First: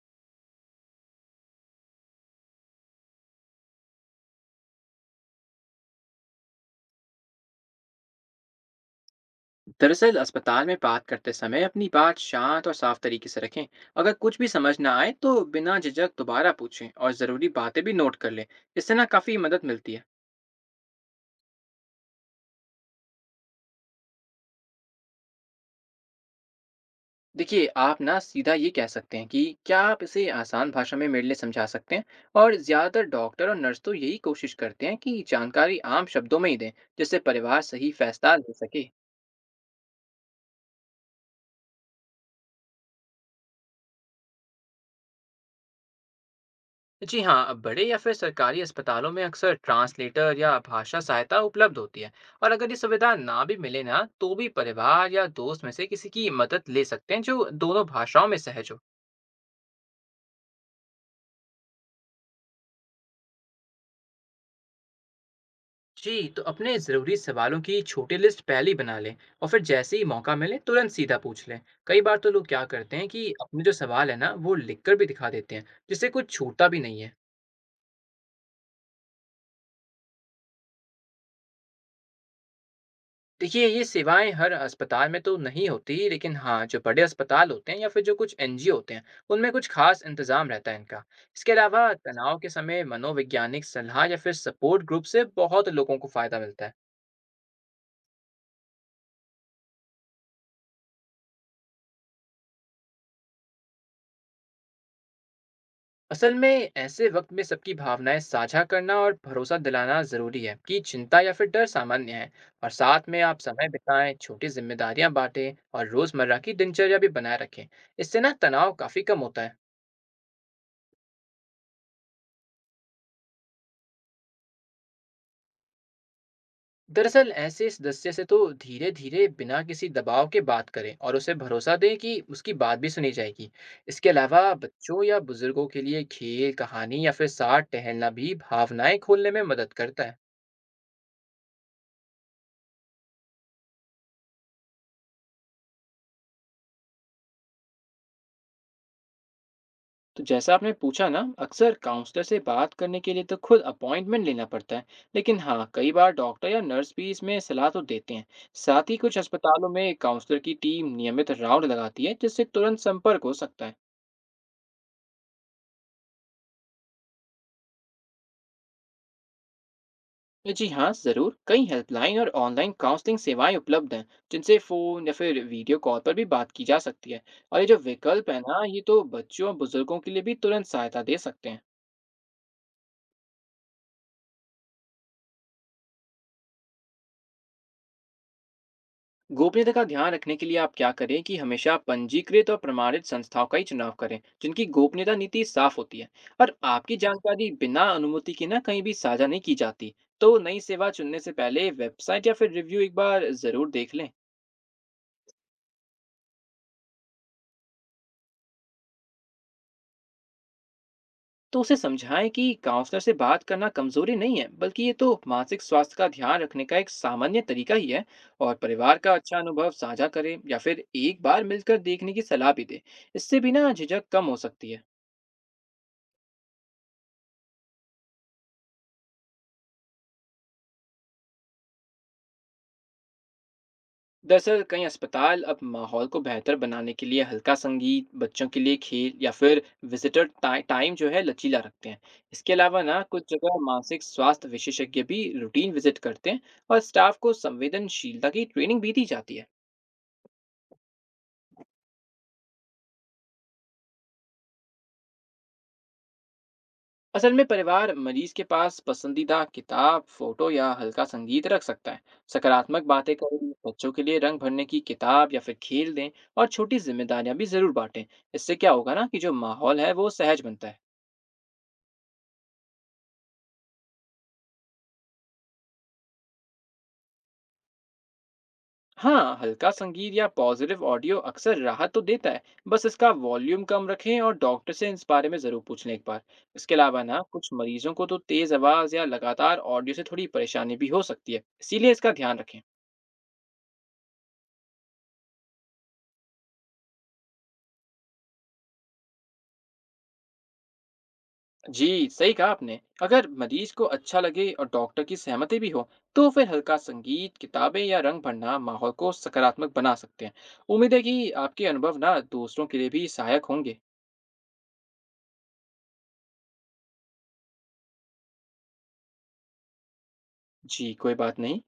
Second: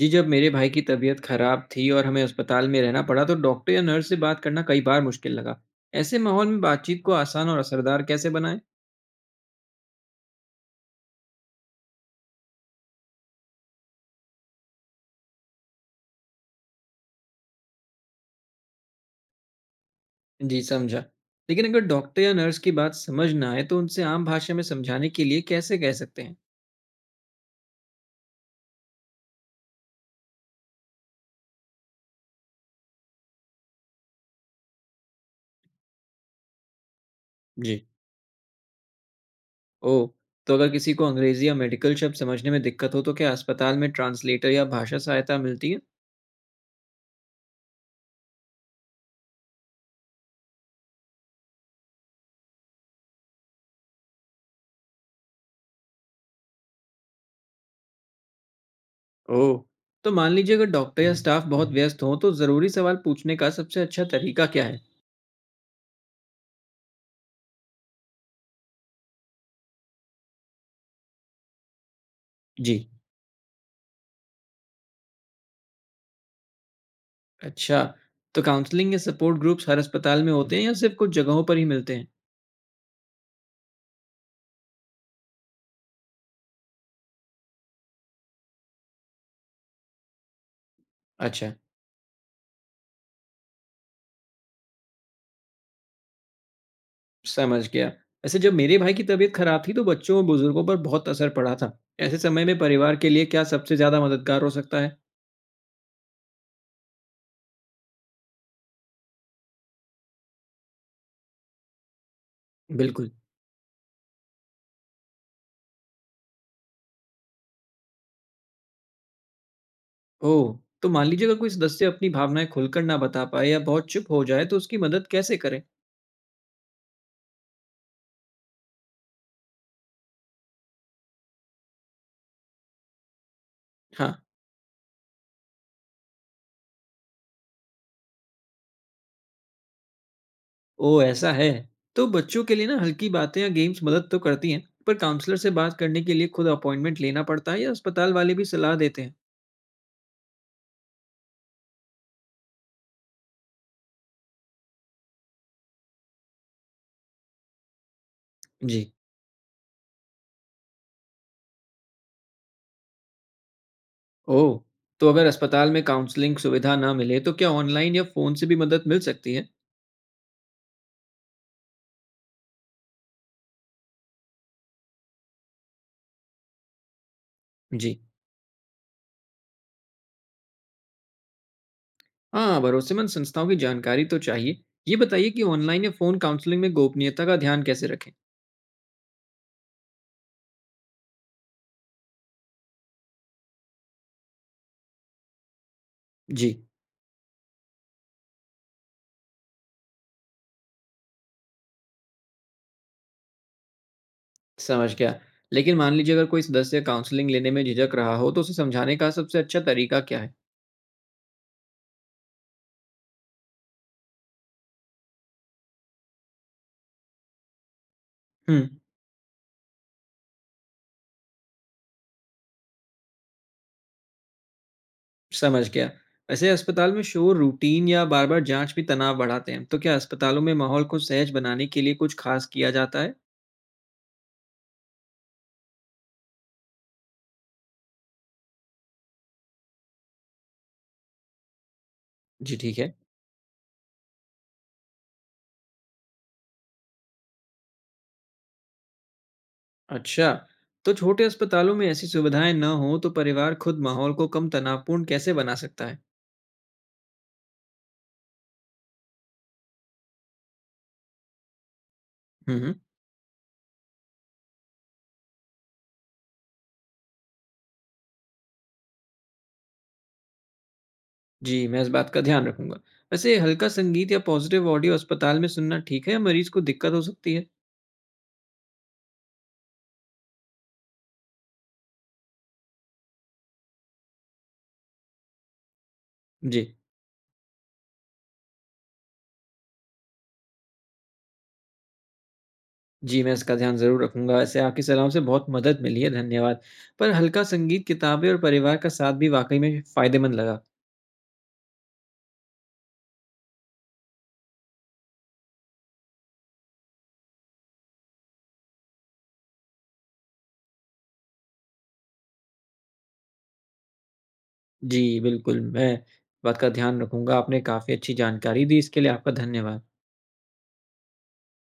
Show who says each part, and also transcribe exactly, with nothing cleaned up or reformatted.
Speaker 1: जी, जब मेरे भाई की तबीयत खराब थी और हमें अस्पताल में रहना पड़ा तो डॉक्टर या नर्स से बात करना कई बार मुश्किल लगा। ऐसे माहौल में बातचीत को आसान और असरदार कैसे बनाएं?
Speaker 2: दरअसल अस्पताल में बात करते समय अपनी बात शांत और साफ तरीके से रखें। अगर कुछ भी समझ ना आए तो बिना झिझक दोबारा पूछें और ज़रूरी बातें भी नोट कर लें। इससे ना काफ़ी मदद मिलती है।
Speaker 1: जी, समझा। लेकिन अगर डॉक्टर या नर्स की बात समझ ना आए तो उनसे आम भाषा में समझाने के लिए कैसे कह सकते हैं?
Speaker 2: देखिए, आप ना सीधा ये कह सकते हैं कि क्या आप इसे आसान भाषा में मेरे लिए समझा सकते हैं। और ज़्यादातर डॉक्टर और नर्स तो यही कोशिश करते हैं कि जानकारी आम शब्दों में ही दें, जिससे परिवार
Speaker 1: जी।
Speaker 2: सही फैसला ले सके।
Speaker 1: ओह, तो अगर किसी को अंग्रेजी या मेडिकल शब्द समझने में दिक्कत हो तो क्या अस्पताल में ट्रांसलेटर या भाषा सहायता मिलती है?
Speaker 2: जी हाँ, बड़े या फिर सरकारी अस्पतालों में अक्सर ट्रांसलेटर या भाषा सहायता उपलब्ध होती है। और अगर ये सुविधा ना भी मिले ना, तो भी परिवार या दोस्त में से किसी की मदद ले सकते हैं जो दोनों भाषाओं में सहज हो।
Speaker 1: ओह, तो मान लीजिए अगर डॉक्टर या स्टाफ बहुत व्यस्त हों तो ज़रूरी सवाल पूछने का सबसे अच्छा तरीका क्या है?
Speaker 2: जी, तो अपने ज़रूरी सवालों की छोटी लिस्ट पहले ही बना लें। और फिर जैसे ही मौका मिले, तुरंत सीधा पूछ लें। कई बार तो लोग क्या
Speaker 1: जी।
Speaker 2: करते हैं कि अपने जो सवाल है ना, वो लिख कर भी दिखा देते हैं। जिससे कुछ छूटता भी नहीं है।
Speaker 1: अच्छा, तो काउंसलिंग या सपोर्ट ग्रुप्स हर अस्पताल में होते हैं या सिर्फ कुछ जगहों पर ही मिलते हैं?
Speaker 2: देखिए, ये सेवाएँ हर अस्पताल में तो नहीं होती, लेकिन हाँ, जो बड़े अस्पताल होते हैं या फिर जो कुछ एनजीओ होते हैं, उनमें कुछ ख़ास इंतज़ाम रहता है इनका।
Speaker 1: अच्छा,
Speaker 2: इसके अलावा तनाव के समय मनोवैज्ञानिक सलाह या फिर सपोर्ट ग्रुप से बहुत लोगों को फ़ायदा मिलता है।
Speaker 1: समझ गया। वैसे जब मेरे भाई की तबीयत खराब थी तो बच्चों और बुजुर्गों पर बहुत असर पड़ा था। ऐसे समय में परिवार के लिए क्या सबसे ज्यादा मददगार हो सकता है?
Speaker 2: असल में ऐसे वक़्त में सबकी भावनाएँ साझा करना और भरोसा दिलाना ज़रूरी है कि चिंता या फिर डर सामान्य है। और साथ
Speaker 1: बिल्कुल।
Speaker 2: में आप समय बिताएँ, छोटी ज़िम्मेदारियाँ बाँटें और रोज़मर्रा की दिनचर्या भी बनाए रखें। इससे ना तनाव काफ़ी कम होता है।
Speaker 1: ओह, तो मान लीजिए अगर कोई सदस्य अपनी भावनाएं खुलकर ना बता पाए या बहुत चुप हो जाए तो उसकी मदद कैसे करें?
Speaker 2: दरअसल ऐसे सदस्य से तो धीरे धीरे बिना किसी दबाव के बात करें और उसे भरोसा दें कि उसकी बात भी सुनी जाएगी। इसके
Speaker 1: हाँ,
Speaker 2: अलावा बच्चों या बुजुर्गों के लिए खेल, कहानी या फिर साथ टहलना भी भावनाएं खोलने में मदद करता है।
Speaker 1: ओह ऐसा है। तो बच्चों के लिए ना हल्की बातें या गेम्स मदद तो करती हैं, पर काउंसलर से बात करने के लिए खुद अपॉइंटमेंट लेना पड़ता है या अस्पताल वाले भी सलाह देते हैं?
Speaker 2: तो जैसा आपने पूछा ना, अक्सर काउंसलर से बात करने के लिए तो खुद अपॉइंटमेंट लेना पड़ता है। लेकिन हाँ, कई बार डॉक्टर या नर्स भी इसमें सलाह तो देते हैं।
Speaker 1: जी।
Speaker 2: साथ ही कुछ अस्पतालों में काउंसलर की टीम नियमित राउंड लगाती है, जिससे तुरंत संपर्क हो सकता है।
Speaker 1: ओह! तो अगर अस्पताल में काउंसलिंग सुविधा ना मिले तो क्या ऑनलाइन या फ़ोन से भी मदद मिल सकती है?
Speaker 2: जी हाँ, ज़रूर। कई हेल्पलाइन और ऑनलाइन काउंसलिंग सेवाएं उपलब्ध हैं, जिनसे फ़ोन या फिर वीडियो कॉल पर भी बात की जा सकती है। और ये जो
Speaker 1: जी।
Speaker 2: विकल्प है ना, ये तो बच्चों और बुजुर्गों के लिए भी तुरंत सहायता दे सकते हैं।
Speaker 1: हाँ, भरोसेमंद संस्थाओं की जानकारी तो चाहिए। ये बताइए कि ऑनलाइन या फ़ोन काउंसलिंग में गोपनीयता का ध्यान कैसे रखें?
Speaker 2: गोपनीयता का ध्यान रखने के लिए आप क्या करें कि हमेशा पंजीकृत और प्रमाणित संस्थाओं का ही चुनाव करें, जिनकी गोपनीयता नीति साफ होती है।
Speaker 1: जी,
Speaker 2: और आपकी जानकारी बिना अनुमति के ना कहीं भी साझा नहीं की जाती। तो नई सेवा चुनने से पहले वेबसाइट या फिर रिव्यू एक बार ज़रूर देख लें।
Speaker 1: समझ गया। लेकिन मान लीजिए अगर कोई सदस्य काउंसलिंग लेने में झिझक रहा हो तो उसे समझाने का सबसे अच्छा तरीका क्या है?
Speaker 2: तो उसे समझाएं कि काउंसलर से बात करना कमजोरी नहीं है, बल्कि ये तो मानसिक स्वास्थ्य का ध्यान रखने का एक सामान्य तरीका ही है। और
Speaker 1: हुँ,
Speaker 2: परिवार का अच्छा अनुभव साझा करें या फिर एक बार मिलकर देखने की सलाह भी दें। इससे भी ना झिझक कम हो सकती है।
Speaker 1: समझ गया। वैसे अस्पताल में शोर, रूटीन या बार-बार जाँच भी तनाव बढ़ाते हैं। तो क्या अस्पतालों में माहौल को सहज बनाने के लिए कुछ ख़ास किया जाता है?
Speaker 2: दरअसल कई अस्पताल अब माहौल को बेहतर बनाने के लिए हल्का संगीत, बच्चों के लिए खेल या फिर विजिटर टाइ- टाइम जो है लचीला रखते हैं। इसके
Speaker 1: जी, ठीक
Speaker 2: अलावा
Speaker 1: है।
Speaker 2: ना कुछ जगह मानसिक स्वास्थ्य विशेषज्ञ भी रूटीन विजिट करते हैं। और स्टाफ को संवेदनशीलता की ट्रेनिंग भी दी जाती है।
Speaker 1: अच्छा, तो छोटे अस्पतालों में ऐसी सुविधाएं न हो तो परिवार खुद माहौल को कम तनावपूर्ण कैसे बना सकता है?
Speaker 2: असल में परिवार मरीज के पास पसंदीदा किताब, फोटो या हल्का संगीत रख सकता है।
Speaker 1: हम्म,
Speaker 2: सकारात्मक बातें करें, बच्चों के लिए रंग भरने की किताब या फिर खेल दें और छोटी जिम्मेदारियां भी जरूर बांटें। इससे क्या होगा ना कि जो माहौल है वो सहज बनता है।
Speaker 1: जी, मैं इस बात का ध्यान रखूंगा। वैसे हल्का संगीत या पॉजिटिव ऑडियो अस्पताल में सुनना ठीक है या मरीज को दिक्कत हो सकती है?
Speaker 2: हाँ, हल्का संगीत या पॉजिटिव ऑडियो अक्सर राहत तो देता है। बस इसका वॉल्यूम कम रखें और डॉक्टर से इस बारे में जरूर पूछ लें एक बार।
Speaker 1: जी,
Speaker 2: इसके अलावा ना कुछ मरीजों को तो तेज आवाज या लगातार ऑडियो से थोड़ी परेशानी भी हो सकती है। इसीलिए इसका ध्यान रखें।
Speaker 1: जी, मैं इसका ध्यान जरूर रखूंगा। वैसे आपकी सलाह से बहुत मदद मिली है, धन्यवाद। पर हल्का संगीत, किताबें और परिवार का साथ भी वाकई में फायदेमंद लगा।
Speaker 2: जी, सही कहा आपने। अगर मरीज को अच्छा लगे और डॉक्टर की सहमति भी हो, तो फिर हल्का संगीत, किताबें या रंग भरना माहौल को सकारात्मक बना सकते हैं। उम्मीद है कि आपके अनुभव ना दूसरों के लिए भी सहायक होंगे।
Speaker 1: जी, बिल्कुल, मैं बात का ध्यान रखूंगा। आपने काफी अच्छी जानकारी दी, इसके लिए आपका धन्यवाद।
Speaker 2: जी, कोई बात नहीं।